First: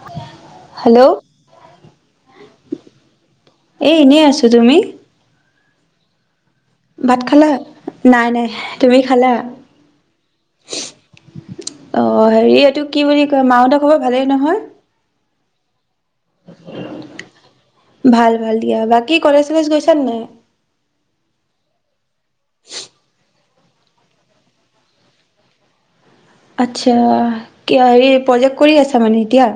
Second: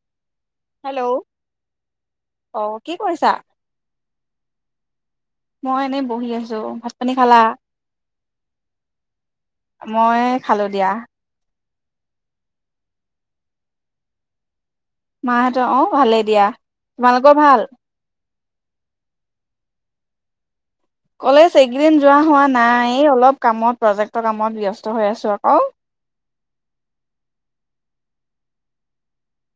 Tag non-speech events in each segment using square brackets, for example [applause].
[unintelligible] Hello অ কি কৰিছা এ এনেই আছো তুমি মই এনেই বহি আছো ভাত খালা নাই নাই তুমি খালা মই খালো দিয়া অ হেৰি এইটো কি বুলি কয় মা হতৰ খবৰ ভালেই নহয় মা হতক অ ভালেই দিয়া তোমালোকৰ ভাল ভাল ভাল দিয়া বাকী কলেজ চলেজ গৈছা নে নাই কলেজ এইকদিন যোৱা হোৱা নাই অলপ কামত আচ্ছা হেৰি প্ৰজেক্ট কৰি আছা মানে এতিয়া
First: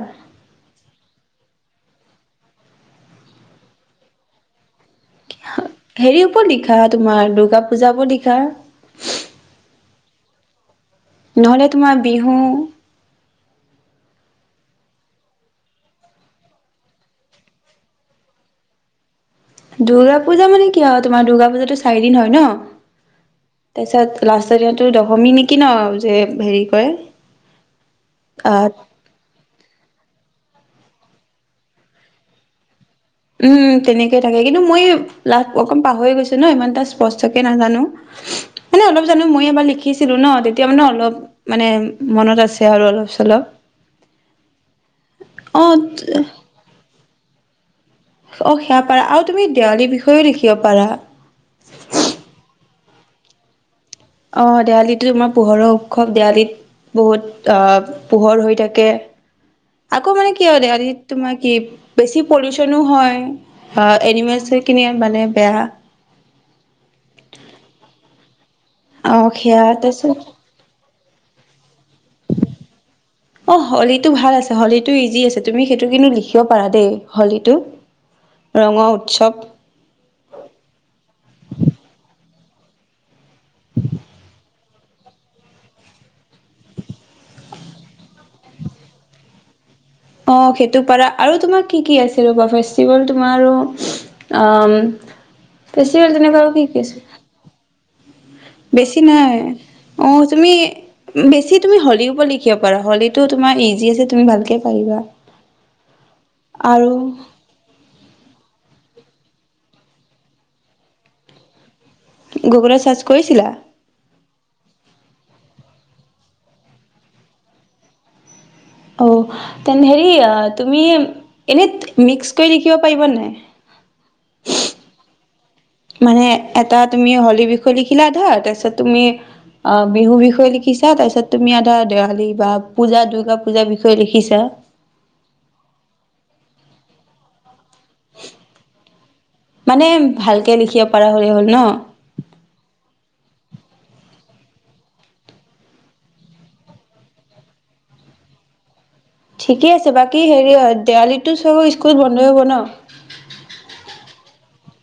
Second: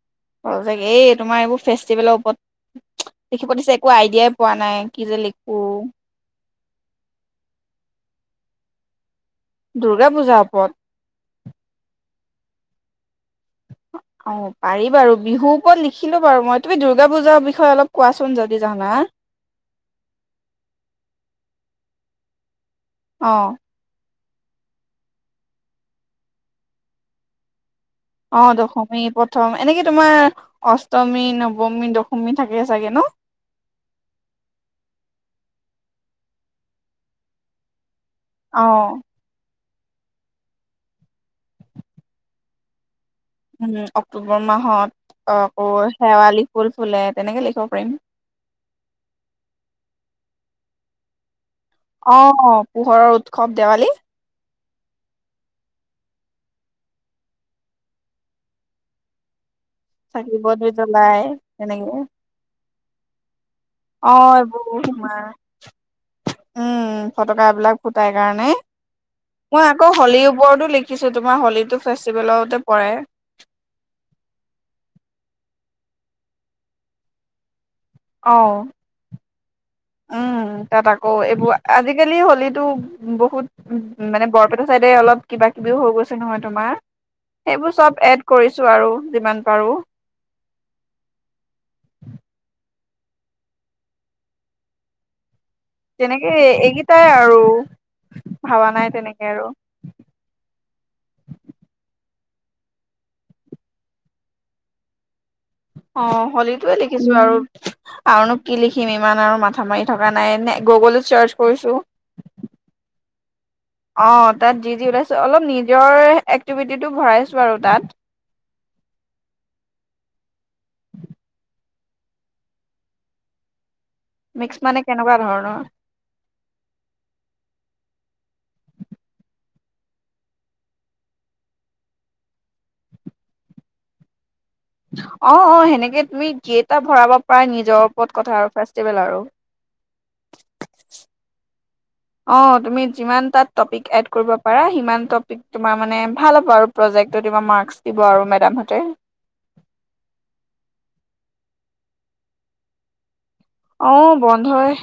প্ৰজেক্ট এই তোমাৰ এইবোৰ ফেষ্টিভেলৰ ওপৰত লিখিব দিছে একো আইডিয়াই পোৱা নাই কি যে লিখো অহ হেৰি ওপৰত লিখা তোমাৰ দুূৰ্গা পূজাবোৰ লিখা তাৰ দুূৰ্গা পূজাৰ ওপৰত নহ'লে তোমাৰ বিহু অ পাৰি বাৰু বিহুৰ ওপৰত লিখিলো বাৰু মই তুমি দুূৰ্গা পূজাৰ বিষয়ে অলপ কোৱাচোন যদি জানা দুূৰ্গা পূজা মানে কি আৰু তোমাৰ দুূৰ্গা পূজাতটো চাৰিদিন হয় ন অ তাৰপিছত লাষ্ট দিনো দশমী নেকি ন যে হেৰি কৰে অ আহ দশমী প্ৰথমে এনেকে তোমাৰ অষ্টমী নৱমী দশমী থাকে চাগে ন উম তেনেকয় থাকে কিন্তু মই লাভ অকণ পাহৰি গৈছো ন ইমান এটা স্পষ্টকে নাজানো অ মানে অলপ জানো মই এবাৰ লিখি শিকিছিলো ন তেতিয়া মানে অলপ মানে মনত আছে আৰু অলপ চলপ। উম অক্টোবৰ মাহত অ আকৌ শেৱালি ফুল ফুলে তেনেকে লিখিব পাৰিম অ সেয়া পাৰা আৰু তুমি দেৱালীৰ বিষয়েও লিখিব পাৰা অ অ পোহৰৰ উৎসৱ দেৱালী অ দেৱালী তোমাৰ পোহৰৰ উৎসৱ দেৱালীত বহুত আহ পোহৰ হৈ থাকে আকৌ মানে চাকি কি হয় বন্তি দেবালি জ্বলাই তোমাৰ কি তেনেকে বেছি পলিউচনো হয় অ এনিমেলচ এইবোৰ কিনি তোমাৰ মানে বেয়া উম ফটকা বিলাক ফুটাই কাৰণে অ সেয়া মই আকৌ তাৰপিছত হলিৰ ওপৰতো লিখি শিকিচো তোমাৰ হলীটো ফেষ্টিভেলতে পৰে অ হলীটো ভাল আছে হলীতটো ইজি আছে তুমি সেইটো কিন্তু লিখিব পাৰা দেই হলীটো অ ৰঙৰ উৎসৱ উম তাত আকৌ এইবোৰ আজিকালি হলিত তু বহুত মানে বৰপেটা চাইডে অলপ কিবা কিবিও হৈ গৈছে নহয় তোমাৰ সেইবোৰ চব এড কৰিছো আৰু যিমান পাৰো অ সেইটো পাৰা আৰু তোমাৰ কি কি আছিল ৰবা ফেষ্টিভেল তোমাৰ আৰু ফেষ্টিভেল তেনেকে তেনেকুৱা আৰু কি কি আছে এইকেইটাই আৰু ভাবা বেছি তেনেকে নাই আৰু অ তুমি বেছি তুমি হলি ওপৰত কিব পাৰ হলিটো তোমাৰ ইজি আছে তুমি ভালকে পাৰিবা অ হলীটয়ে লিখিছো আৰু আৰুনো কি লিখি ম ইমান আৰু মাথা মাৰি থকা নাই নে গুগলত চাৰ্চ কৰিছো গুগুলত চাৰ্জ কৰিছিলা? অ তাত যি যি ওলাইছো অলপ নিজৰ এক্টিভিটিটো ভৰাইছো আৰু তাত। অ' তেনে হেৰি তুমি এনেই মিক্স কৰি লিখিব পাৰিবা নাই। মিক্স মানে কেনেকুৱা ধৰণৰ। মানে এটা তুমি হলীৰ বিষয়ে লিখিলা আধা তাৰপিছত তুমি অ' বিহু বিষয়ে লিখিছা। তাৰপিছত তুমি আধা দেৱালী বা পুজা দুৰ্গা পুজাৰ বিষয়ে লিখিছা। অ' অ' সেনেকে তুমি কেইটা ভৰাব পৰা নিজে। মানে ভালকে লিখিব পৰা হ'লে হ'ল ন। অ' তুমি যিমান তাত টপিক এড কৰিব পাৰা সিমান টপিক তোমাৰ মানে ভাল হ'ব আৰু প্ৰজেক্টেৰ মাৰ্ক দিব আৰু মেডামহ'তে। ঠিকে আছে বাকী হেৰি হয় দেৱালীতো চব স্কুল বন্ধই হ'ব ন? অহ বন্ধ হয়।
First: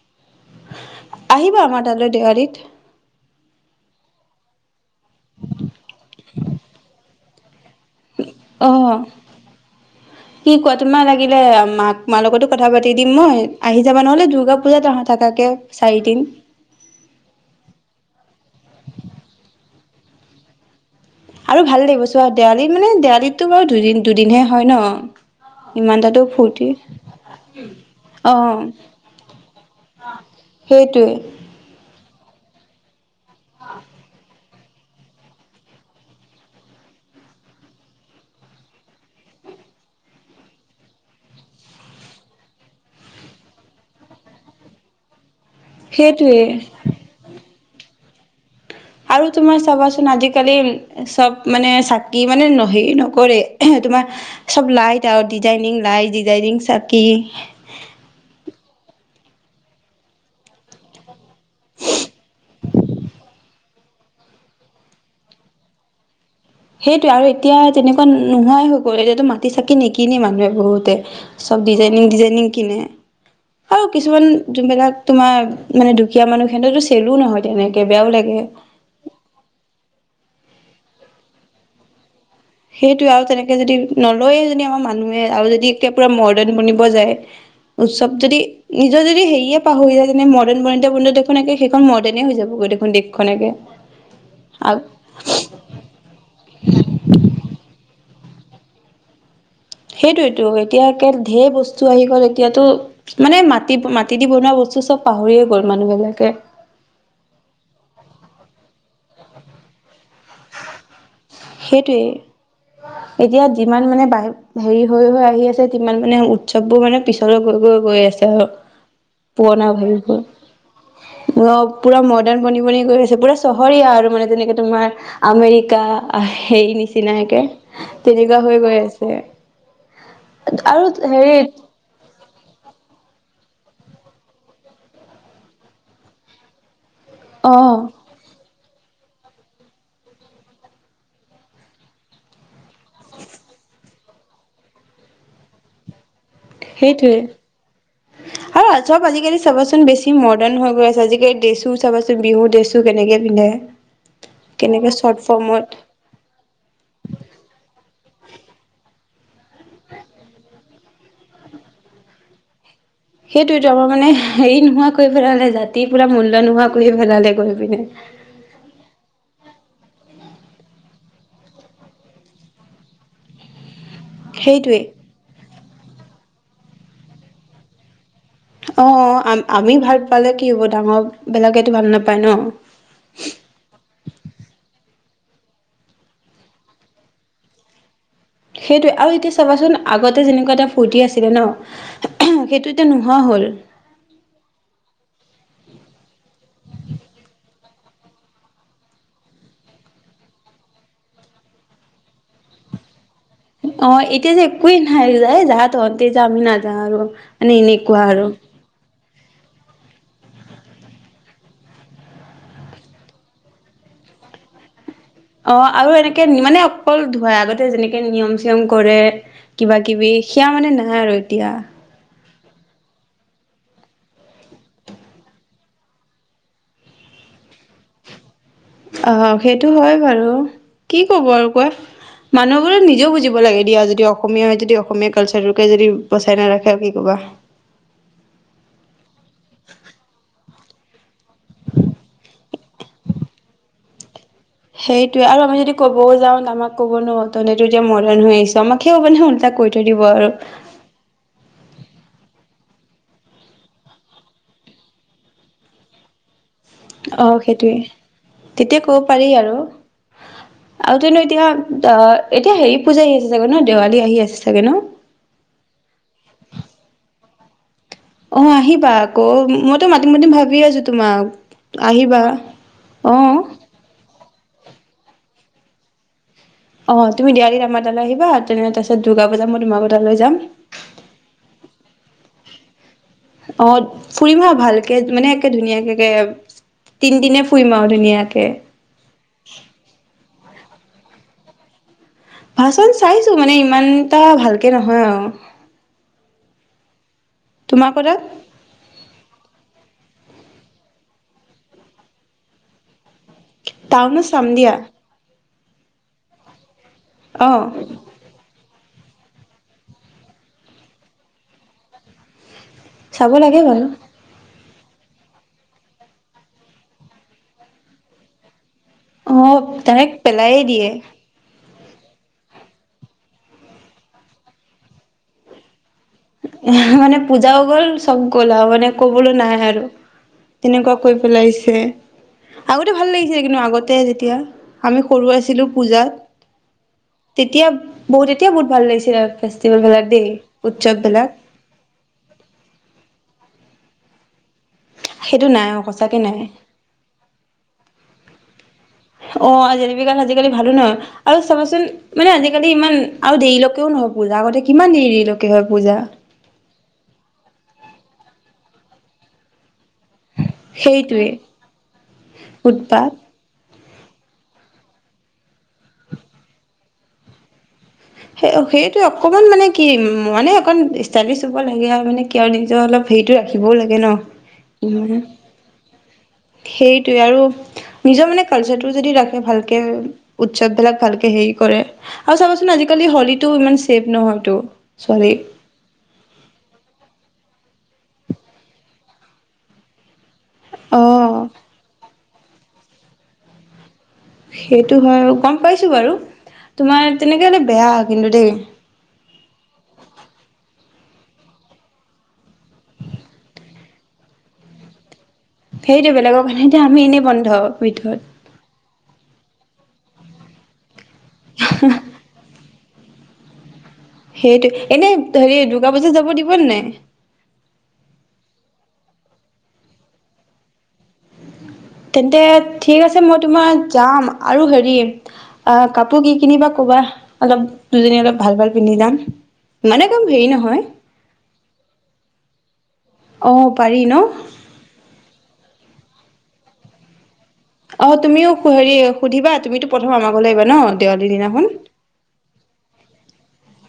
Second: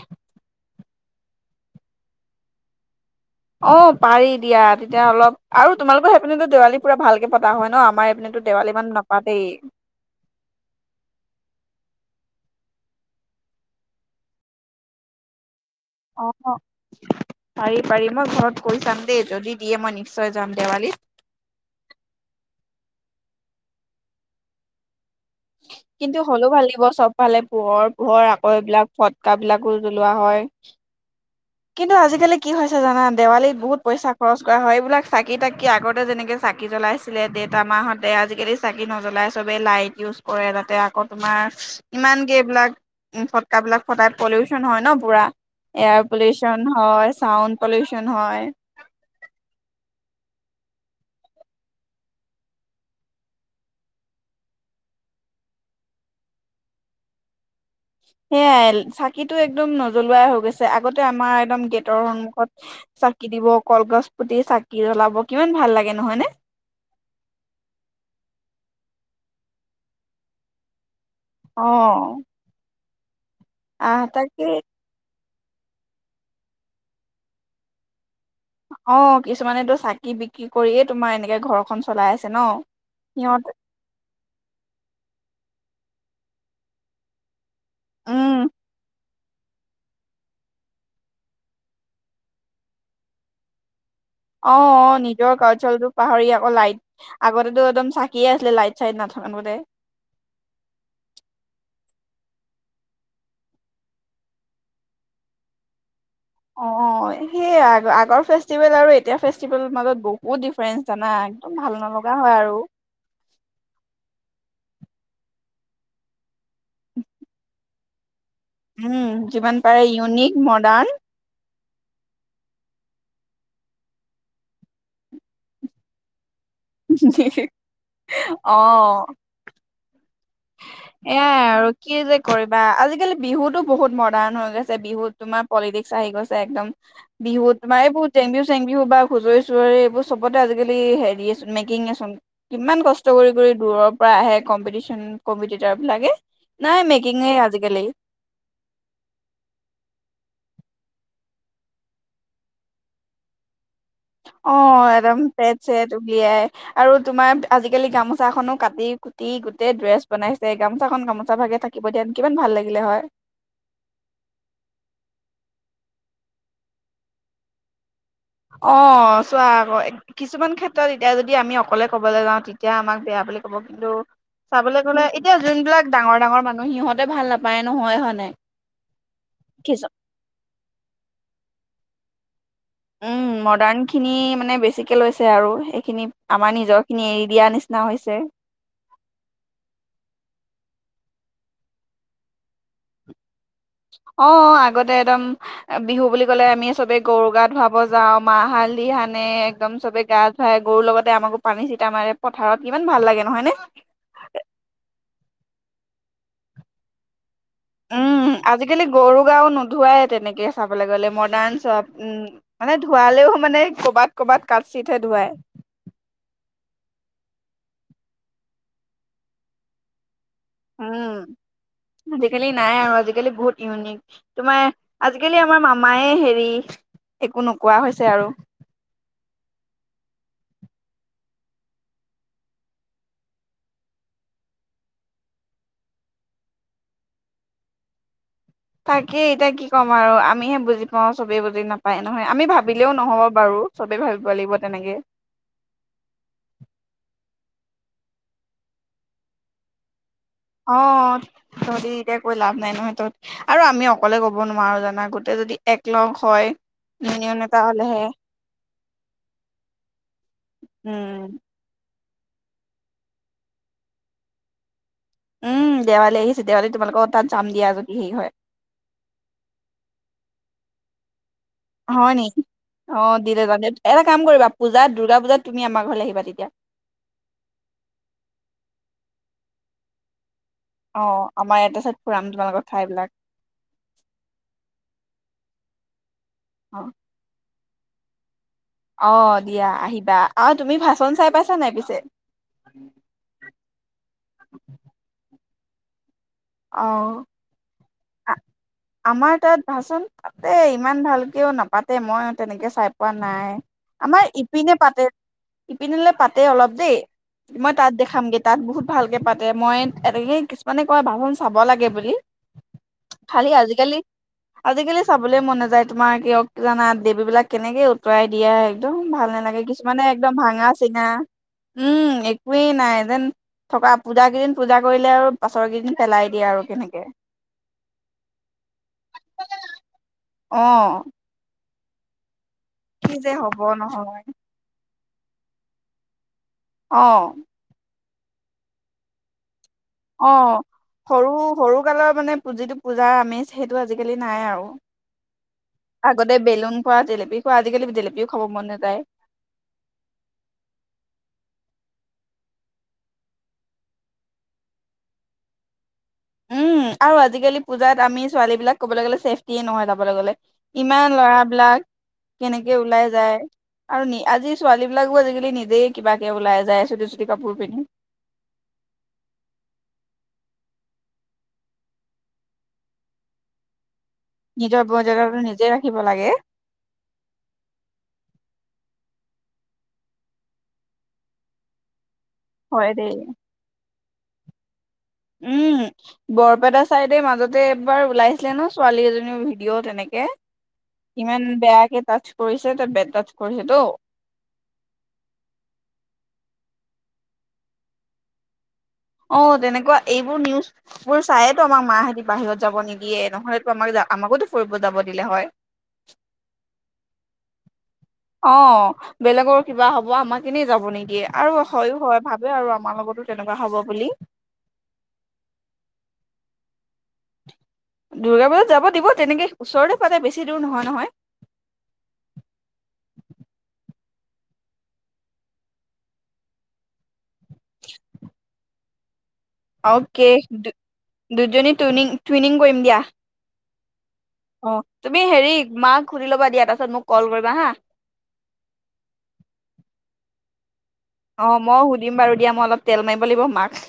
আহিবা আমাৰ তালৈ দেৱালীত। অ পাৰি দিয়া তেতিয়া অলপ আৰু তোমালোকৰ সেই পিনেো দেৱালী পুৰা ভালকে পতা হয় নাই। অ কি কোৱা, তোমাৰ লাগিলে মাক। তোমাৰ লগতো কথা পাতি দিম মই আহি যাবা নহ'লে দুৰ্গা পূজাত থাকাকে। চাৰিদিন অ পাৰি, পাৰি মই ঘৰত কৈ চাম দেই যদি। দিয়ে মই নিশ্চয় যাম দেৱালীত। আৰু ভাল লাগিব চ' আৰু দেৱালী মানে দেৱালীতো বাৰু দুদিন দুদিনহে হয় ন? ইমান কিন্তু তাতো হ'লেও ভাল ফূৰ্তি লাগিব চবফালে পোহৰ-পোহৰ। আকৌ অ', এইবিলাক ফটকা বিলাকো জ্বলোৱা হয়। সেইটোৱে, কিন্তু আজিকালি- আজিকালি কি হৈছে জানা? দেৱালীত বহুত পইচা খৰচ। হয়, এইবিলাক চাকি-তাকি আগতে যেনেকে চাকি জ্বলাইছিলে দেতা, মাহতে। আজিকালি চাকি নজ্বলাই চবেই লাইট ইউজ - কৰে তাতে আকৌ তোমাৰ ইমানকৈ এইবিলাক ফটকাবিলাক ফটাই পলিউচন হয় ন পুৰা। এয়াৰ সেইটোৱে। পলিউচন হয়, চাউণ্ড পলিউচন। কোন হয়। আৰু তোমাৰ চাবাচোন আজিকালি চব মানে চাকি মানে হেৰি নকৰে। তোমাৰ চব লাইট আৰু ডিজাইনিং লাইট, ডিজাইনিং চাকি। সেয়াই চাকিটো একদম নজ্বলোৱাই হৈ গৈছে। আগতে আমাৰ একদম গেটৰ সন্মুখত চাকি দিব। কলগছ পুতি চাকি জ্বলাব কিমান ভাল লাগে নহয়নে? সেইটোৱে আৰু এতিয়া তেনেকুৱা নোহোৱাই হৈ গ'ল। এতিয়াতো মাটিৰ চাকি নিকিনে মানুহে বহুতে। অ চব ডিজাইনিং, ডিজাইনিং কিনে। আৰু আহ কিছুমান তাকে যোনবিলাক তোমাৰ। মানে দুখীয়া মানুহেতো চেলো নহয় তেনেকে বেয়াও লাগে। অ কিছুমানেটো চাকি বিকি- কি কৰিয়ে তোমাৰ এনেকে ঘৰখন চলাই আছে। ন সেইটোয়ে আৰু সিহঁত তেনেকে যদি নলয়ে যদি আমাৰ মানুহে আৰু যদি [unintelligible] পুৰা মৰ্ডাণ বনিব যায়। সব যদি উম নিজৰ যদি হেৰিয়ে পাহৰি যায় যেনে মডাৰ্ণ বনোতে বনোতে দেখোন একে সেইখন মৰ্ডাণে হৈ যাব গৈ দেখোন দেশখন একে অ', অ', নিজৰ কালচাৰেলটো পাহৰি আকৌ লাইট, আগতেতো একদম চাকিয়ে আছিলে লাইট-চাইট নাথাকোতে। সেইটোয়েতো, এতিয়া একে ধেৰ বস্তু আহি গ'ল। এতিয়াতো মানে মাটি, মাটি দি বনোৱা বস্তু চব পাহৰিয়ে গ'ল মানুহবিলাক। অ', অ', সেইয়া আগৰ ফেচ ফেষ্টিভেল আৰু এতিয়াৰ ফেষ্টিভেল মাজত বহু বহুত ডিফাৰেঞ্চ জানা? একদম ভাল সেইটোৱেই নলগা হয় আৰু এতিয়া যিমান মানে বাহি হেৰি হৈ হৈ আহি আছে, তিমান মানে উৎসৱবোৰ মানে পিছলৈ গৈ গৈ গৈ আছে। আৰু উম, যিমান পুৰণা পাৰে ভাবিবোৰ ইউনিক মডাৰ্ণ অ পুৰা মডাৰ্ণ বনি বনি গৈ আছে, পুৰা চহৰীয়া আৰু মানে যেনেকে তোমাৰ আমেৰিকা হেৰি নিচিনাকে, তেনেকুৱা হৈ গৈ অ আছে। আৰু এয়াই হেৰিত আৰু কি যে কৰিবা, আজিকালি বিহুতো বহুত মডাৰ্ণ হৈ গৈছে। বিহুত তোমাৰ পলিটিক্স আহি গৈছে একদম অ বিহুত তোমাৰ এইবোৰ জেং বিহু চেং বিহু বা হুচৰি-চোচৰি এইবোৰ চবতে আজিকালি হেৰিয়েচোন মেকিঙেচোন। কিমান কষ্ট কৰি কৰি দূৰৰ পৰা আহে কম্পিটিচন কম্পিটিটাৰ বিলাকে নাই সেইটোৱে, মেকিঙে আজিকালি আৰু চব আজিকালি চাবাচোন বেছি মডাৰ্ণ হৈ গৈ আছে আজিকালি ড্ৰেছো চাবাচোন বিহু ড্ৰেছো কেনেকে পিন্ধে অ', কেনেকে চৰ্ট এদম ফৰ্মত পেট-চেট উলিয়াই আৰু তোমাৰ আজিকালি গামোচাখনো কাটি কো টি গোটেই ড্ৰেছ বনাইছে। গামোচাখন গামোচা ভাগে থাকিব দিয়াহেতেন কিমান ভাল লাগিলে হয়! সেইটোয়েতো আমাৰ মানে হেৰি নোহোৱা কৰি পেলালে জাতিৰ পুৰা মূল্য নোহোৱা কৰি পেলালে গৈ পিনে অ', চোৱা আক' কিছুমান ক্ষেত্ৰত এতিয়া যদি আমি অকলে ক'বলে যাওঁ তেতিয়া আমাক বেয়া বুলি ক'ব। [unintelligible] সেইটোৱে চাবলৈ গ'লে এতিয়া যোনবিলাক ডাঙৰ ডাঙৰ মানুহ, সিহঁতে ভাল নাপায় নহয় হয় নাই? অ', আমি কিছু ভাল পালে কি হব? ডাঙৰ বিলাকেতো ভাল নাপ নাপাই ন? উম মডাৰ্ণখিনি মানে বেছিকে লৈছে আৰু সেইখিনি, আমাৰ নিজৰখিনি এৰি দিয়া নিচিনা হৈছে। সেইটোৱে, আৰু এতিয়া চাবাচোন আগতে যেনেকুৱা এটা ফূৰ্তি আছিলে ন সেইটো এতিয়া নোহোৱা হ'ল। অ', আগতে এদম বিহু বুলি ক'লে আমি চবে গৰু গা ধুৱাব যাওঁ। মাহ-হালধি সানে, একদম চবে গা ধুৱাই গৰুৰ লগতে আমাকো পানী চিটা মাৰে পথাৰত, কিমান ভাল লাগে। নহয় নে অ', এতিয়া যে একোৱেই নাই। [unintelligible] তহঁতে যা, আমি নাযাওঁ আৰু। মানে এনেকুৱা উম আৰু আজিকালি গৰু গাও নোধুৱাই তেনেকে চাবলৈ গ'লে মডাৰ্ন চব উম মানে ধুৱালেও মানে ক'বাত ক'বাত কাচ অ আৰু এনেকে মানে অকল ধুৱাই আগতে যেনেকে নিয়ম চিয়ম কৰে কিবা কিবি সেয়া মানে নাই উম আৰু এতিয়া আজিকালি নাই আৰু আজিকালি বহুত ইউনিক তোমাৰ আজিকালি আমাৰ মামাইয়ে হেৰি একো নোকোৱা হৈছে আৰু আহ সেইটো হয় বাৰু কি কব আৰু কোৱা আহ আহ সেইটো হয় বাৰু কি কব কোৱা মানুহবোৰে নিজেও বুজিব লাগে দিয়া যদি অসমীয়া হয় যদি অসমীয়া কালচাৰটোকে যদি বচাই নাৰাখে আৰু কি ক'বা তাকেই এতিয়া কি ক'ম আৰু আমিহে বুজি পাও চবেই বুজি নাপায় নহয় আমি ভাবিলেও নহব বাৰু চবেই ভাবি সেইটোয়ে আৰু আমি যদি ক'বও যাও আমাক ক'ব নহ তহতেটো এতিয়া মডাণ হৈ আহিছা আমাকে কব নহ উল্টা টো থৈ দিব আৰু অ তহঁতি এতিয়া কৈ লাভ নাই নহয় তহঁত আৰু আমি অকলে ক'ব নোৱাৰো জানা গোটেই যদি এককলগ হয় অ ইউনিয়ন এটা সেইটোৱে হলেহে তেতিয়া ক'ব পাৰি আৰু আৰু জানো উম এতিয়া অ এতিয়া হেৰি পূজা আহি আছে চাগে ন দেৱালী আহি আছে চাগে ন উম দেৱালী আহিছে দেৱালী তোমালোকৰ তাত যাম দিয়া হেৰি হয়, অ আহিবা আকৌ মইতো মাতিম মাতিম ভাবি আছো তোমাক হয় আহিবা নেকি অ দিলে জানে এটা কাম কৰিবা পূজাত দুৰ্গা পূজাত তুমি আমাৰ ঘৰলৈ আহিবা তেতিয়া অ তুমি দেৱালি আমাৰ তালৈ আহিবা তেনে হলে তাৰ পাছত দুৰ্গা বজাম মই তোমাৰ লোকৰ তালৈ যাম অ আমাৰ এটা চাইড ফুৰাম তোমালোকৰ ঠাই বিলাক অ ফুৰিম আৰু ভালকে মানে একে ধুনীয়াকে অ', ধুনীয়াকে তিনিদিনে ফু ফুৰিম আৰু ধুনীয়াকৈ অ দিয়া আহিবা অ তুমি ভাচন চাই পাইছা নাই পিছে ভাচন চাইছো মানে ইমান এটা ভালকে নহয় আৰু অঁ তোমাকৰ তাত আমাৰ তাত ভাচন পাতে ইমান ভালকেও নাপাতে মই তেনেকে চাই পোৱা নাই টাউনত চাম দিয়া ইপিনিলে পাতে অলপ দেই অ মই তাত দেখামগে তাত বহুত ভালকে পাতে মই এনেকে কিছুমানে কয় ভাচন চাব লাগে বুলি চাব খালি লাগে বাৰু আজিকালি আজিকালি চাবলৈ মন নাযায় তোমাৰ কিয় জানা দেৱী বিলাক কেনেকে উতুৱাই দিয়া একদম ভাল অ নালাগে কিছুমানে ডাইৰেক্ট একদম পেলাইয়ে ভাঙা দিয়ে চিঙা উম একোৱেই নাই যেন থকা পূজা কেইদিন পূজা কৰিলে আৰু পাছৰ কেইদিন পেলাই দিয়ে আৰু তেনেকে মানে পূজাও গ'ল চব গ'ল আৰু মানে কবলৈ নাই আৰু অ তেনেকুৱা কৈ পেলাইছে আগতে ভাল কি যে লাগিছে হব কিন্তু আগতে নহয় যেতিয়া আমি সৰু আছিলোঁ পূজাত অহ তেতিয়া বহুত এতিয়া বহুত ভাল লাগিছিলে ফেষ্টিবেল বিলাক দেই অ বিলাক সৰু সৰু কালৰ মানে যিটো পূজা আমি সেইটো আজিকালি নাই আৰু সেইটো নাই অ সচাকে আগতে নাই বেলুন খোৱা জেলেপি খোৱা আজিকালি জেলেপিও খাব মন নাযায় অহ জেপিগাল আজিকালি ভালো নহয় আৰু চাবাচোন মানে আজিকালি ইমান আৰু দেৰিলৈকেও নহয় পূজা আগতে কিমান দেৰিলৈকে হয় পূজা উম আৰু আজিকালি পূজাত আমি ছোৱালী বিলাক ক'বলৈ গ'লে চছেফটিয়ে নহয় চাবলৈ গলে ইমান সেইটোৱে লৰাবিলাক কেনেকে ওলাই উৎপাত যায় আৰু আজি ছোৱালী বিলাকো আজিকালি নিজেই কিবাকে ওলাই যায় চুটি চুটি কাপোৰ পিন্ধি সে সেইটো অকণমান মানে কি মানে অকণ ষ্টাইলিছ হব লাগে আৰু মানে কিয় আৰু নিজৰ অলপ হেৰিটো ৰাখিবও লাগে ন নিজৰ মৰ্যদাটো নিজে ৰাখিব লাগে সেইটোয়ে আৰু নিজৰ মানে কালচাৰটো যদি ৰাখে ভালকে উৎসৱ বিলাক ভালকে হেৰি কৰে আৰু চাবচোন আজি হয় কালি দেই হলীটো ইমান চেভ নহয়টো উম বৰপেটা চাইডে মাজত এবাৰ ওলাইছিলে ন ছোৱালী এজনীৰ ভিডিঅ' তেনেকে অ ইমান বেয়াকে টাচ কৰিছে তাক তাছ কৰিছে তো সেইটো হয় গম পাইছো বাৰু তোমাৰ তেনেকে হলে বেয়া কিন্তু দেই অ তেনেকুৱা এইবোৰ নিউজ বোৰ চায়েতো আমাক মা হতি বাহিৰত যাব নিদিয়ে নহলেতো আমাক আমাকোতো ফুৰিব যাব দিলে হয় সেইটো বেলেগৰ কাৰণে এতিয়া আমি এনেই বন্ধ ভিতৰত অ বেলেগৰ কিবা হ'ব আমাৰ এনেই যাব নিদিয়ে আৰু হয়ো হয় ভাবে আৰু আমাৰ লগতো তেনেকুৱা হব বুলি সেইটো এনে হেৰি দুৰ্গা পূজা যাব দিব নে নাই দুূৰ্গা পূজাত যাব দিব তেনেকে ওচৰতে পাতে বেছি দূৰ নহয় নহয় তেন্তে ঠিক আছে মই তোমাৰ যাম আৰু হেৰি কাপোৰ কি কিনিবা ক'বা অলপ দুজনী অলপ ভাল ভাল পিন্ধি য়াম আৰু দু দুজনী টুই টুইনিং কৰিম দিয়া আহ পাৰি ন অ তুমি হেৰি মাক সুধি লব দিয়া তাপিছত মোক কল কৰিব অ তুমিও হেৰি সুধিবা তুমিতটো প্ৰথম আমাক গলেগৈ ন দেৱালীৰ অ দিনাখন মই সুধিম বাৰু দিয়া মই অলপ তেল মাৰি লাগিব মাক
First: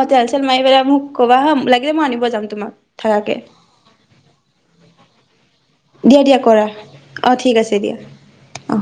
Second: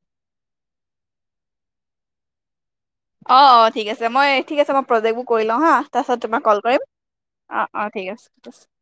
অ তেল চেল মাৰিবেলা মোক কবা হা লাগিলে মই আনিব যাম তোমাক থাকাকে অ অ ঠিক আছে মই ঠিক আছে মই প্ৰজেক্ট ব কৰি লওঁ হা তাৰপিছত দিয়া দিয়া তোমাক কল কৰা কৰিম অঁ ঠিক অ আছে অ দিয়া ঠিক আছে অঁ